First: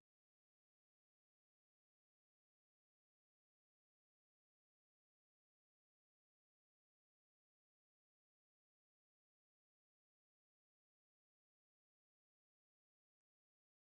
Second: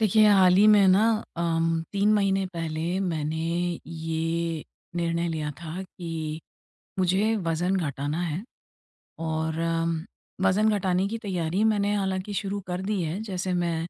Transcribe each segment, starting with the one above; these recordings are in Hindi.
देखिए, हाल ही में ना 3 महीने पहले मैंने ये निर्णय लिया था कि मुझे वज़न घटाना है और वज़न घटाने की तैयारी मैंने हालाँकि शुरू कर दी है। जैसे मैं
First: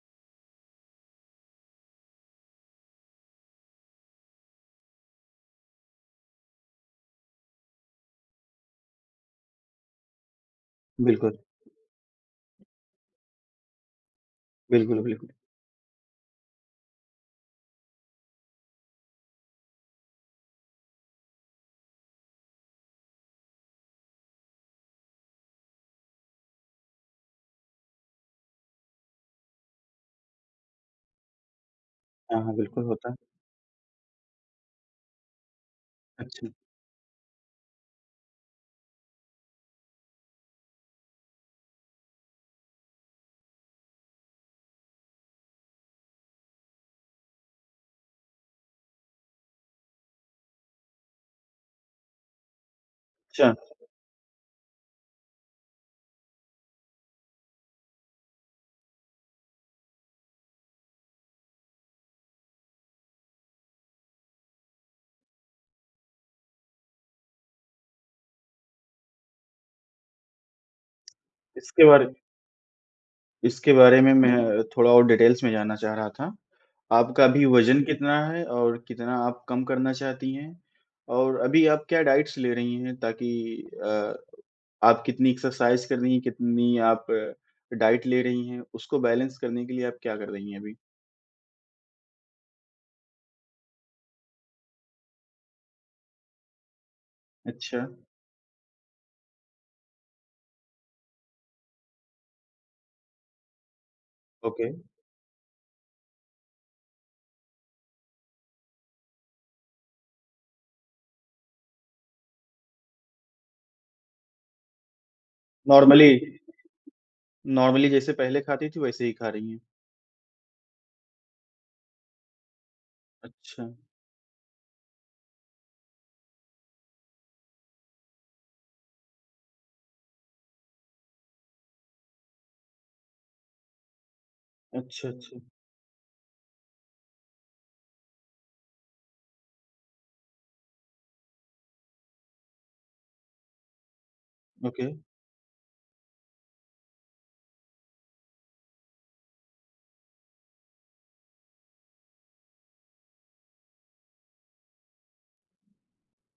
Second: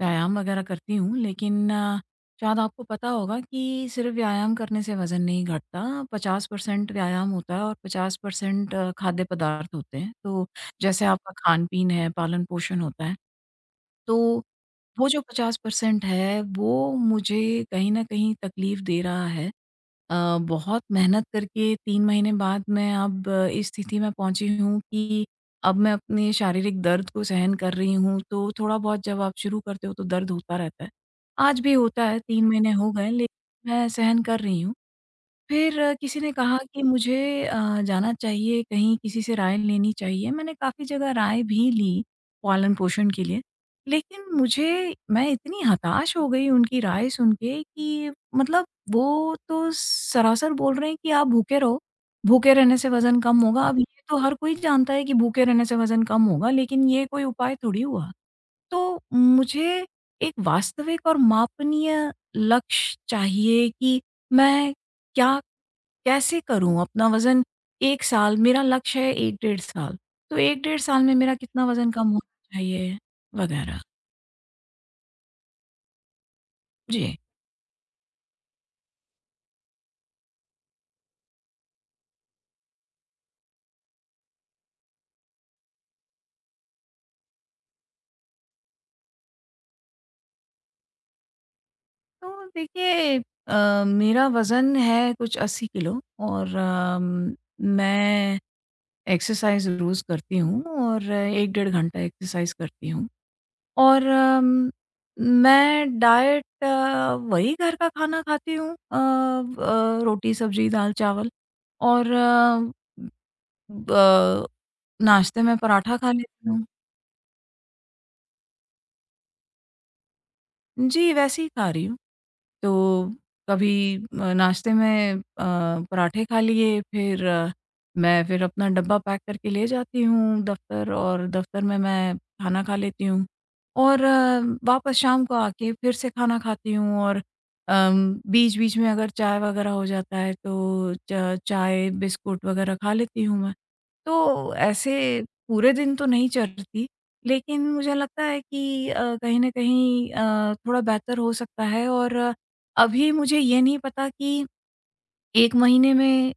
व्यायाम वग़ैरह करती हूँ, लेकिन शायद आपको पता होगा कि सिर्फ़ व्यायाम करने से वज़न नहीं घटता। 50% व्यायाम होता है और 50% खाद्य पदार्थ होते हैं। तो जैसे आपका बिल्कुल, खान-पीन है, पालन-पोषण होता है। तो बिल्कुल, वो जो बिल्कुल। 50% है, वो मुझे कहीं न कहीं तकलीफ़ दे रहा है। बहुत मेहनत करके 3 महीने बाद मैं अब इस स्थिति में पहुँची हूँ कि अब मैं अपने शारीरिक दर्द को सहन कर रही हूँ, तो थोड़ा-बहुत जब आप शुरू करते हो तो दर्द होता रहता है। आज भी होता है, हाँ, 3 हाँ, महीने बिल्कुल हो गए, होता है। लेकिन मैं सहन कर रही हूँ। फिर किसी ने अच्छा, कहा कि मुझे जाना चाहिए कहीं किसी से राय लेनी चाहिए। मैंने काफ़ी जगह राय भी ली पालन-पोषण के लिए। लेकिन मुझे मैं इतनी हताश हो गई उनकी राय सुन के कि मतलब वो तो सरासर बोल रहे हैं कि आप भूखे रहो, भूखे रहने से वज़न कम अच्छा। होगा। अब ये तो हर कोई जानता है कि भूखे रहने से वज़न कम होगा, लेकिन ये कोई उपाय थोड़ी हुआ। तो मुझे एक वास्तविक और मापनीय लक्ष्य चाहिए कि मैं क्या कैसे करूँ अपना वज़न। 1 साल मेरा लक्ष्य है, 1 डेढ़ साल, तो 1 डेढ़ साल में मेरा कितना इसके वज़न बारे कम होना चाहिए? इसके वग़ैरह। बारे में मैं थोड़ा और डिटेल्स में जानना चाह रहा था। जी। आपका अभी वज़न कितना है और कितना आप कम करना चाहती हैं? और अभी आप क्या डाइट्स ले रही हैं ताकि अ, आप कितनी एक्सरसाइज़ कर रही हैं, कितनी आप डाइट ले रही हैं, उसको बैलेंस करने के लिए आप क्या कर रही हैं अभी? तो देखिए, मेरा वज़न है कुछ 80 किलो और अच्छा, मैं एक्सरसाइज़ रोज़ करती हूँ और 1 डेढ़ घंटा एक्सरसाइज़ करती हूँ और ओके। मैं डाइट वही घर का खाना खाती हूँ। ब रोटी, सब्ज़ी, दाल, चावल और ब नाश्ते में पराठा नॉर्मली खा लेती हुँ। हूँ। नॉर्मली जैसे पहले खाती थी, वैसे ही खा रही हैं। जी, वैसे ही खा रही हूँ। तो अच्छा, कभी नाश्ते में पराठे खा लिए, फिर मैं फिर अपना डब्बा पैक करके ले जाती हूँ दफ़्तर और दफ़्तर में मैं खाना खा लेती हूँ। और वापस अच्छा, शाम को अच्छा, आके फिर से खाना खाती हूँ और बीच-बीच में अगर चाय वग़ैरह हो जाता है तो च चाय, बिस्कुट वग़ैरह खा लेती हूँ मैं। तो ओके। ऐसे पूरे दिन तो नहीं चलती, लेकिन मुझे लगता है कि कहीं न कहीं थोड़ा बेहतर हो सकता है और अभी मुझे ये नहीं पता कि 1 महीने में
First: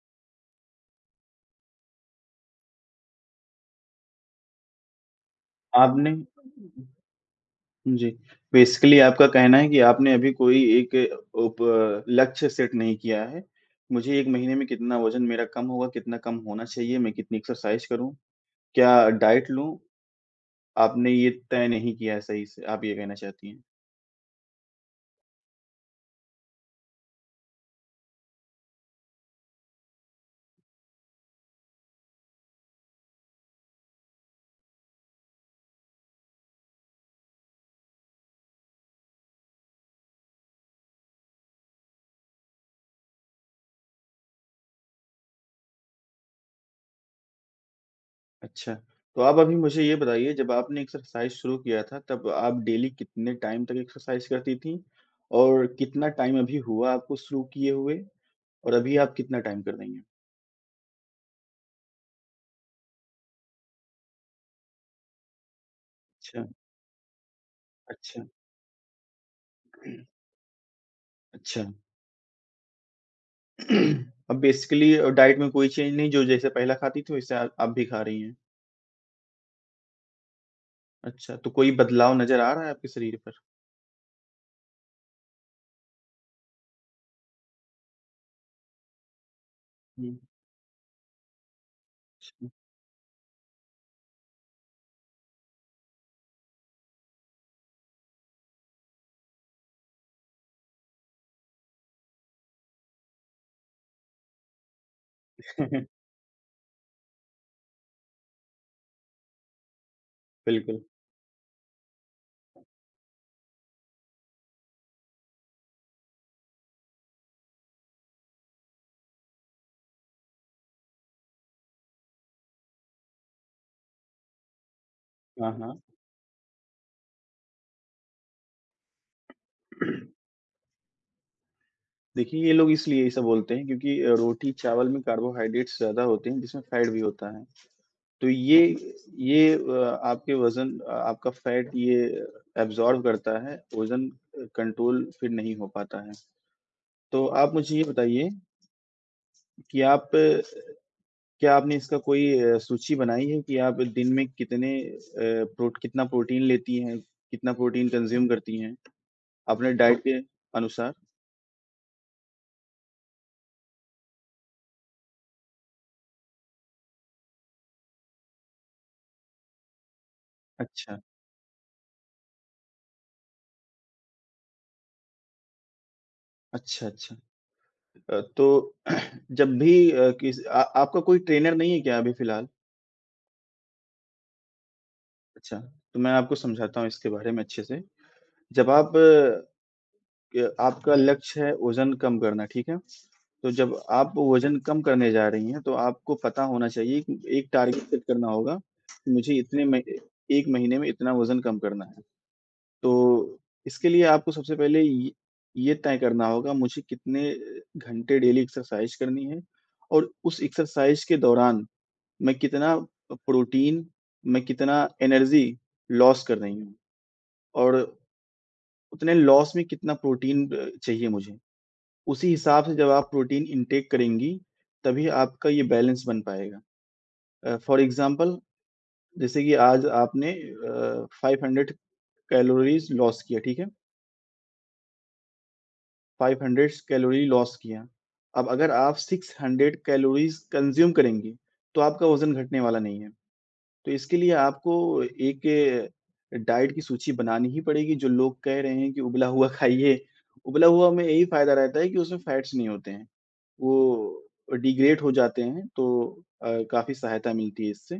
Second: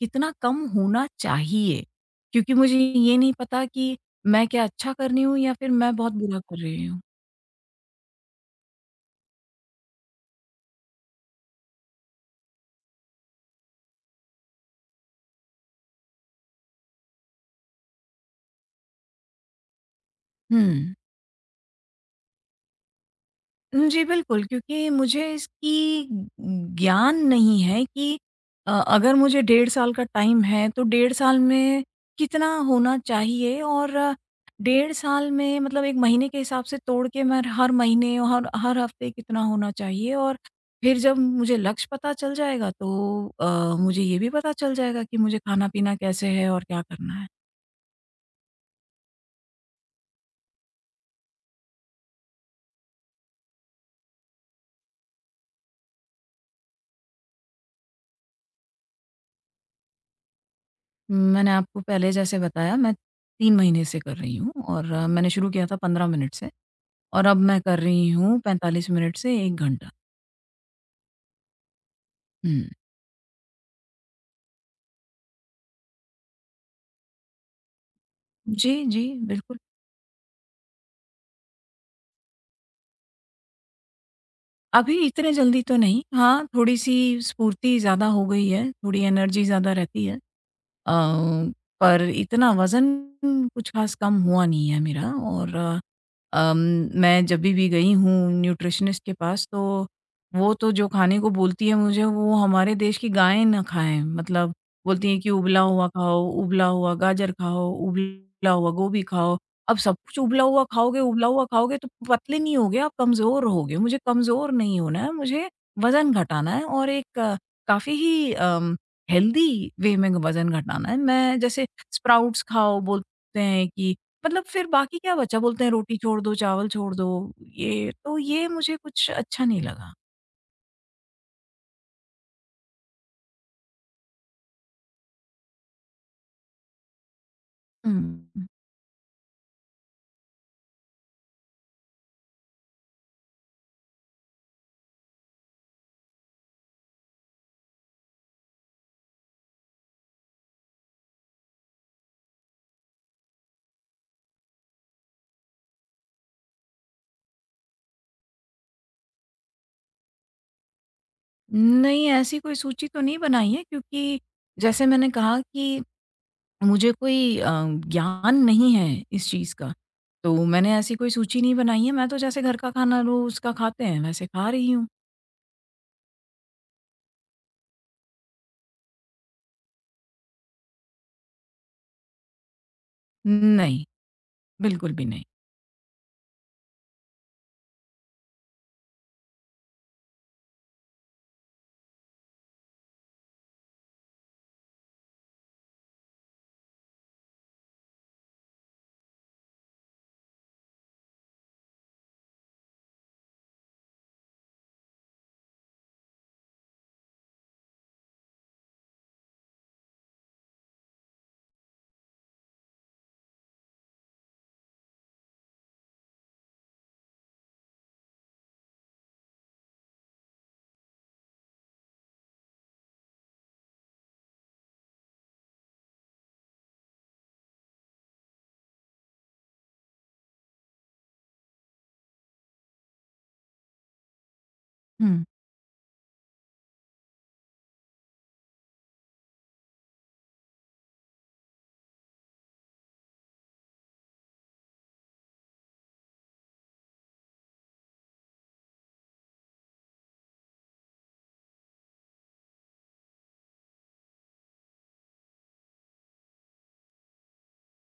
कितना कम होना चाहिए? क्योंकि मुझे ये नहीं पता कि मैं क्या अच्छा कर रही हूँ या फिर मैं आपने बहुत बुरा कर रही हूँ। जी, बेसिकली आपका कहना है कि आपने अभी कोई एक उप लक्ष्य सेट नहीं किया है। मुझे 1 महीने में कितना वज़न मेरा कम होगा, कितना कम होना चाहिए, मैं कितनी एक्सरसाइज करूँ, क्या डाइट लूँ, हुँ। आपने ये तय नहीं किया है सही से, आप ये कहना चाहती हैं। जी, बिल्कुल, क्योंकि मुझे इसकी ज्ञान नहीं है कि अगर मुझे डेढ़ साल का टाइम है, तो डेढ़ साल में कितना होना चाहिए और डेढ़ साल में मतलब 1 महीने के हिसाब से तोड़ के मैं हर महीने और हर हर हफ्ते कितना होना चाहिए और फिर जब मुझे लक्ष्य पता चल जाएगा, तो मुझे ये भी पता चल जाएगा कि मुझे खाना-पीना कैसे है और क्या करना है। अच्छा, तो आप अभी मुझे ये बताइए जब आपने एक्सरसाइज शुरू किया था तब आप डेली कितने टाइम तक एक्सरसाइज करती थीं? और कितना टाइम अभी हुआ आपको शुरू किए हुए और अभी आप कितना टाइम कर रही हैं? मैंने आपको पहले जैसे बताया, मैं 3 महीने से कर रही हूँ और मैंने शुरू किया था 15 मिनट अच्छा, से। और अब मैं कर रही अच्छा। हूँ 45 मिनट से 1 घंटा। अच्छा। हुँ। अब बेसिकली डाइट में कोई चेंज नहीं, जो जैसे पहला खाती थी, वैसे आप भी खा रही हैं। जी, जी, बिल्कुल। अच्छा, तो कोई बदलाव नज़र आ रहा है आपके शरीर पर? अभी इतने जल्दी तो नहीं, हाँ, थोड़ी-सी स्फूर्ति ज़्यादा हो गई है, थोड़ी एनर्जी ज़्यादा रहती है। हुँ, अ, पर अच्छा। इतना वज़न कुछ ख़ास कम हुआ नहीं है मेरा और अम, मैं जभी भी गई हूँ न्यूट्रिशनिस्ट के पास तो वो तो जो खाने को बोलती है मुझे वो हमारे देश की गायें ना खाएँ। मतलब बोलती हैं कि उबला हुआ खाओ, उबला हुआ गाजर खाओ, उबला हुआ गोभी खाओ। अब सब कुछ उबला हुआ बिल्कुल। खाओगे उबला हुआ खाओगे तो पतले नहीं होगे, आप कमज़ोर होगे। मुझे कमज़ोर नहीं होना है, मुझे वज़न घटाना है और एक काफ़ी ही हेल्दी वे में वज़न घटाना है। मैं जैसे स्प्राउट्स खाओ बोलते हैं कि मतलब फिर बाकी क्या बचा? हाँ, बोलते हैं हाँ। रोटी छोड़ दो, चावल छोड़ दो, ये तो ये मुझे कुछ अच्छा नहीं लगा। देखिए, ये लोग इसलिए ऐसा बोलते हैं क्योंकि रोटी, चावल में कार्बोहाइड्रेट्स ज़्यादा होते हैं, जिसमें फ़ैट भी होता है। हुँ। तो ये आपके वज़न आपका फ़ैट ये एब्ज़ॉर्ब करता है, वज़न कंट्रोल फिर नहीं हो पाता है। तो आप मुझे ये बताइए कि आप क्या आपने इसका कोई सूची बनाई है कि आप दिन में कितने प्रो कितना प्रोटीन लेती हैं? कितना प्रोटीन कंज़्यूम करती हैं, अपने डाइट के अनुसार? नहीं, ऐसी कोई सूची तो नहीं बनाई है क्योंकि जैसे मैंने कहा कि मुझे कोई ज्ञान नहीं है इस चीज़ का, तो मैंने ऐसी अच्छा, कोई सूची नहीं बनाई है। मैं तो जैसे घर का खाना रोज़ का खाते हैं वैसे खा रही हूँ। अच्छा, अच्छा। तो जब भी किस आ आपका कोई ट्रेनर नहीं है क्या अभी फ़िलहाल? नहीं, बिल्कुल भी नहीं। अच्छा, तो मैं आपको समझाता हूँ इसके बारे में अच्छे से। जब आप क आपका लक्ष्य है वज़न कम करना, ठीक है? तो जब आप वज़न कम करने जा रही हैं, तो आपको पता होना चाहिए कि एक टारगेट सेट करना होगा, कि मुझे इतने में 1 महीने में इतना वज़न कम करना है। तो इसके लिए आपको सबसे पहले ये तय करना होगा मुझे कितने घंटे डेली एक्सरसाइज़ करनी है और उस एक्सरसाइज़ के दौरान मैं कितना प्रोटीन, मैं कितना एनर्जी लॉस कर रही हूँ और उतने लॉस में कितना प्रोटीन चाहिए मुझे। उसी हिसाब से जब आप प्रोटीन इनटेक करेंगी, तभी आपका ये बैलेंस बन पाएगा। फॉर एग्ज़ाम्पल जैसे कि आज आपने 500 कैलोरीज़ लॉस किया, ठीक है? हुँ। 500 कैलोरी लॉस किया। अब अगर आप 600 कैलोरीज़ कंज़्यूम करेंगी, तो आपका वज़न घटने वाला नहीं है। तो इसके लिए आपको एक डाइट की सूची बनानी ही पड़ेगी, जो लोग कह रहे हैं कि उबला हुआ खाइए। उबला हुआ में यही फ़ायदा रहता है कि उसमें फैट्स नहीं होते हैं। वो डिग्रेड हो जाते हैं, तो काफ़ी सहायता मिलती है इससे।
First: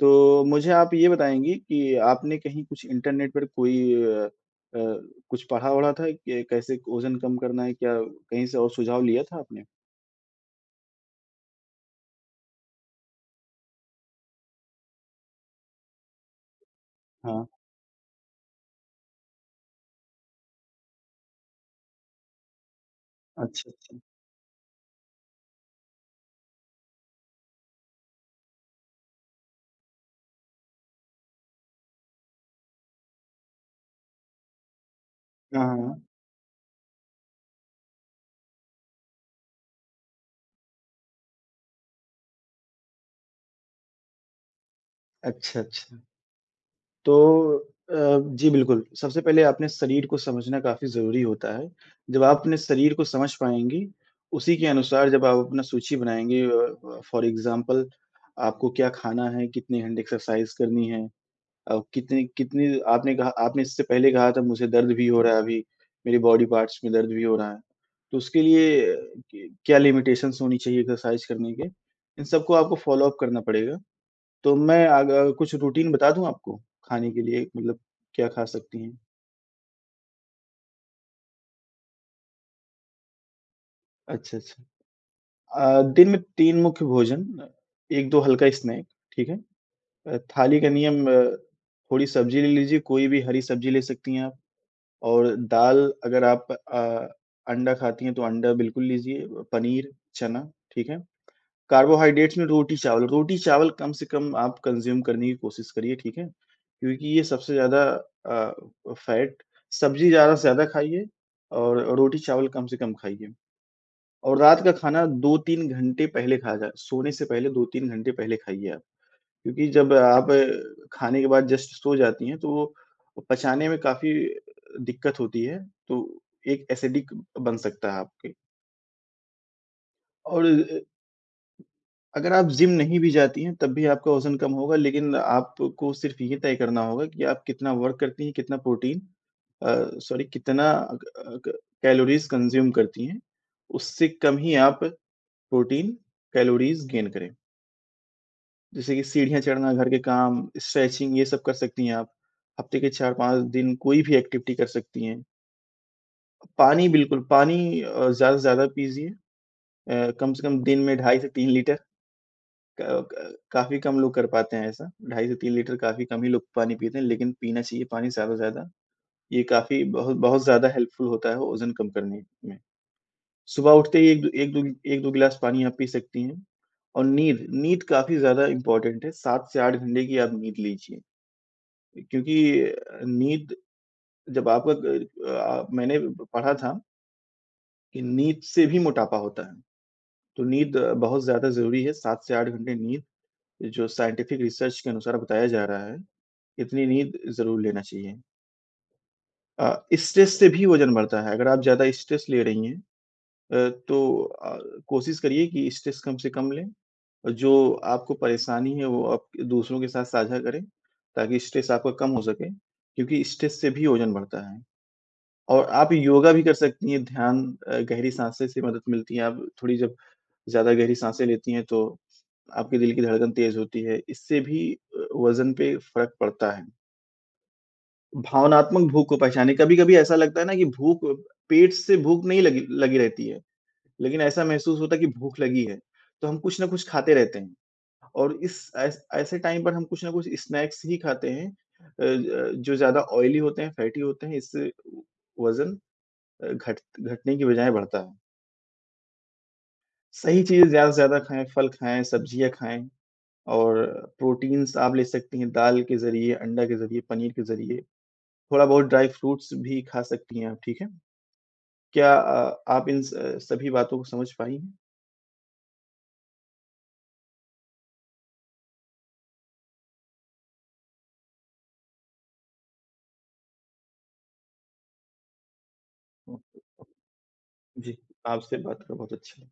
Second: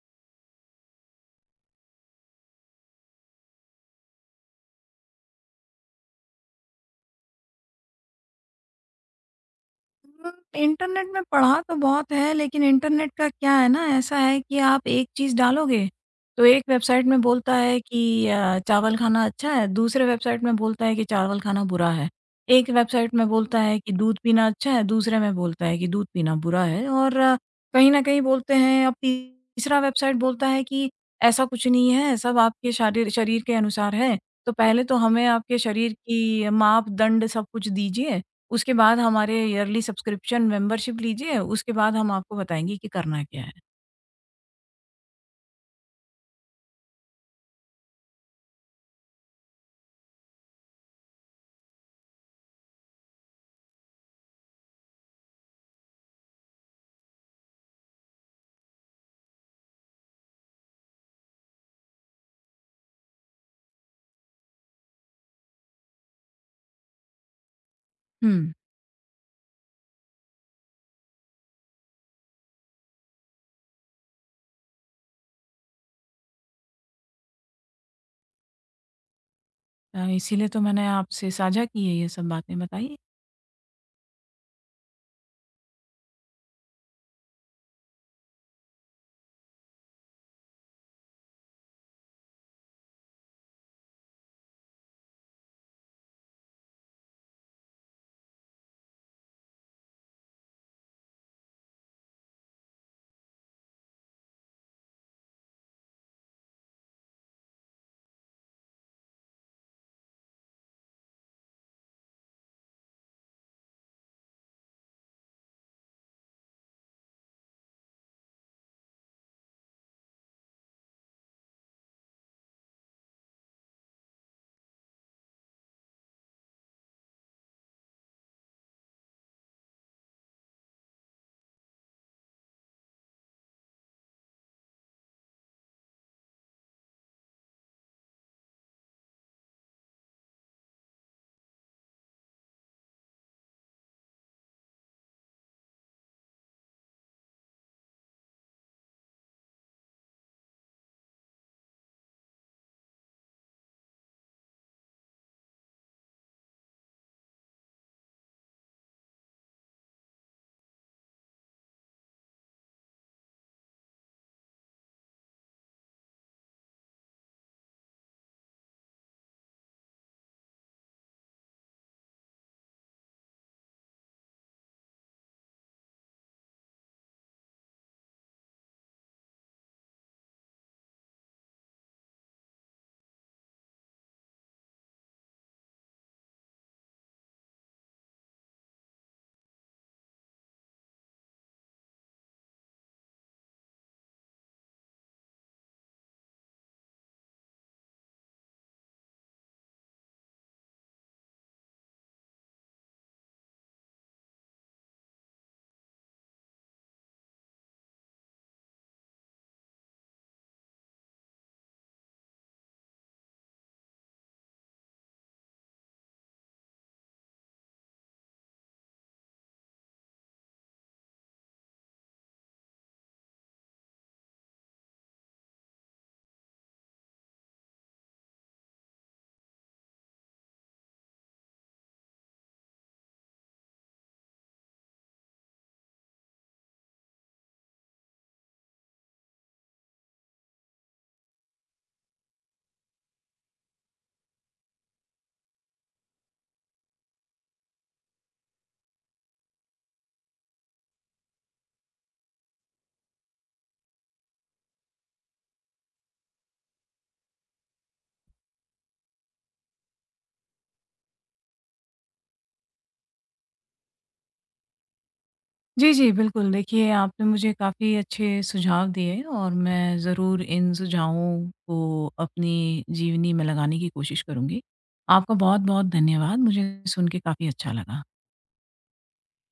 तो मुझे आप ये बताएँगी कि आपने कहीं कुछ इंटरनेट पर कोई अ अ, कुछ पढ़ा-वढ़ा था कि कैसे वज़न कम करना है? क्या कहीं से और सुझाव लिया था आपने? हुँ, इंटरनेट में पढ़ा तो बहुत है लेकिन इंटरनेट का क्या है ना, ऐसा है कि आप एक चीज़ डालोगे, तो एक वेबसाइट में हाँ, बोलता है कि चावल खाना अच्छा है, दूसरे वेबसाइट में बोलता है कि चावल खाना बुरा है। एक वेबसाइट में बोलता अच्छा, है कि अच्छा। दूध पीना अच्छा है, दूसरे में बोलता है कि दूध पीना बुरा है और कहीं न कहीं बोलते हैं, अब तीसरा वेबसाइट बोलता है कि ऐसा कुछ नहीं है, सब आपके शारीर शरीर के अनुसार है। तो पहले तो हमें आपके हाँ, शरीर हाँ। की मापदंड सब कुछ दीजिए, उसके बाद हमारे ईयरली सब्सक्रिप्शन मेंबरशिप लीजिए, उसके बाद हम आपको बताएँगे कि करना क्या है। अच्छा, अच्छा। तो जी बिल्कुल, सबसे पहले आपने शरीर को समझना काफ़ी ज़रूरी होता है। जब आप अपने शरीर को समझ पाएँगी, उसी के अनुसार जब आप अपना सूची बनाएँगी फॉर एग्ज़ाम्पल आपको क्या खाना है, कितने घंटे एक्सरसाइज़ करनी है कितनी कितनी आपने कहा आपने इससे पहले कहा था मुझे दर्द भी हो रहा है अभी, मेरे बॉडी पार्ट्स में दर्द भी हो रहा है। तो उसके हुँ। लिए क क्या लिमिटेशंस होनी चाहिए एक्सरसाइज़ करने के, इन सबको आपको फ़ॉलो अप करना पड़ेगा। तो मैं कुछ रूटीन बता दूँ आपको खाने के लिए मतलब क्या खा सकती हैं? इसीलिए तो मैंने आपसे साझा की है ये सब बातें बताइए। अच्छा, अच्छा। दिन में 3 मुख्य भोजन, 1-2 हल्का स्नैक, ठीक है? थाली का नियम थोड़ी सब्ज़ी ले लीजिए, कोई भी हरी सब्ज़ी ले सकती हैं आप और दाल अगर आप अंडा खाती हैं तो अंडा बिल्कुल लीजिए, पनीर, चना, ठीक है? कार्बोहाइड्रेट्स में रोटी, चावल कम से कम आप कंज़्यूम करने की कोशिश करिए, ठीक है? क्योंकि ये सबसे ज़्यादा अ, फैट सब्ज़ी ज़्यादा से ज़्यादा खाइए और रोटी, चावल कम से कम खाइए और रात का खाना 2-3 घंटे पहले खाया जाए, सोने से पहले 2-3 घंटे पहले खाइए आप। क्योंकि जब आप खाने के बाद जस्ट सो जाती हैं, तो वो पचाने में काफ़ी दिक्कत होती है, तो एक एसिडिक बन सकता है आपके और अगर आप जिम नहीं भी जाती हैं, तब भी आपका वज़न कम होगा, लेकिन आपको सिर्फ़ ये तय करना होगा कि आप कितना वर्क करती हैं, कितना प्रोटीन अ, सॉरी कितना क कैलोरीज़ कंज़्यूम करती हैं, उससे कम ही आप प्रोटीन, कैलोरीज़ गेन करें। जैसे कि सीढ़ियाँ चढ़ना, घर के काम, स्ट्रेचिंग ये सब कर सकती हैं आप। हफ़्ते के 4-5 दिन कोई भी एक्टिविटी कर सकती हैं। पानी बिल्कुल, पानी ज़्यादा से ज़्यादा पीजिए। कम से कम दिन में 2 से 3 लीटर क क काफ़ी कम लोग कर पाते हैं ऐसा, 2.5 से 3 लीटर काफ़ी कम ही लोग पानी पीते हैं, लेकिन पीना चाहिए पानी ज़्यादा से ज़्यादा। ये काफ़ी बहुत बहुत ज़्यादा हेल्पफुल होता है वज़न कम करने में। सुबह उठते ही 1-2 गिलास पानी आप पी सकती हैं और नींद, नींद काफ़ी ज़्यादा इम्पोर्टेंट है, 7 से 8 घंटे की आप नींद लीजिए। क्योंकि नींद जब आपका ग अ, मैंने पढ़ा था कि नींद से भी मोटापा होता है, तो नींद बहुत ज़्यादा ज़रूरी है, 7 से 8 घंटे नींद जो साइंटिफिक रिसर्च के अनुसार बताया जा रहा है। इतनी नींद ज़रूर लेना चाहिए। स्ट्रेस से भी वज़न बढ़ता है, अगर आप ज़्यादा स्ट्रेस ले रही हैं तो कोशिश करिए कि स्ट्रेस कम से कम लें और जो आपको परेशानी है वो आप दूसरों के साथ साझा करें, ताकि स्ट्रेस आपका कम हो सके, क्योंकि स्ट्रेस से भी वज़न बढ़ता है। और आप योगा भी कर सकती हैं, ध्यान गहरी साँसें से मदद मिलती है, आप थोड़ी जब ज़्यादा गहरी साँसें लेती हैं तो आपके दिल की धड़कन तेज़ होती है, इससे भी वज़न पे फ़र्क पड़ता है। भावनात्मक भूख को पहचाने। कभी-कभी ऐसा लगता है ना कि भूख पेट से भूख नहीं लगी लगी रहती है, लेकिन ऐसा महसूस होता है कि भूख लगी है, तो हम कुछ न कुछ खाते रहते हैं और इस ऐस ऐसे टाइम पर हम कुछ न कुछ स्नैक्स ही खाते हैं ज जो ज़्यादा ऑयली होते हैं, फैटी होते हैं, इससे वज़न घट घटने की बजाय बढ़ता है। सही चीज़ें ज़्यादा से ज़्यादा खाएँ, फल खाएँ, सब्जियाँ खाएँ और प्रोटीन्स आप ले सकती हैं दाल के ज़रिए, अंडा के ज़रिए, पनीर के ज़रिए। थोड़ा बहुत ड्राई फ्रूट्स भी खा सकती हैं आप, ठीक है? क्या आप इन स सभी बातों को समझ पाई हैं? जी, जी, बिल्कुल। देखिए, आपने मुझे काफ़ी अच्छे सुझाव दिए और मैं ज़रूर इन सुझावों को अपनी जीवनी में लगाने की कोशिश करूँगी। आपका बहुत-बहुत धन्यवाद। ओके। मुझे सुन के काफ़ी अच्छा जी, लगा। आपसे बात कर बहुत अच्छा लगा।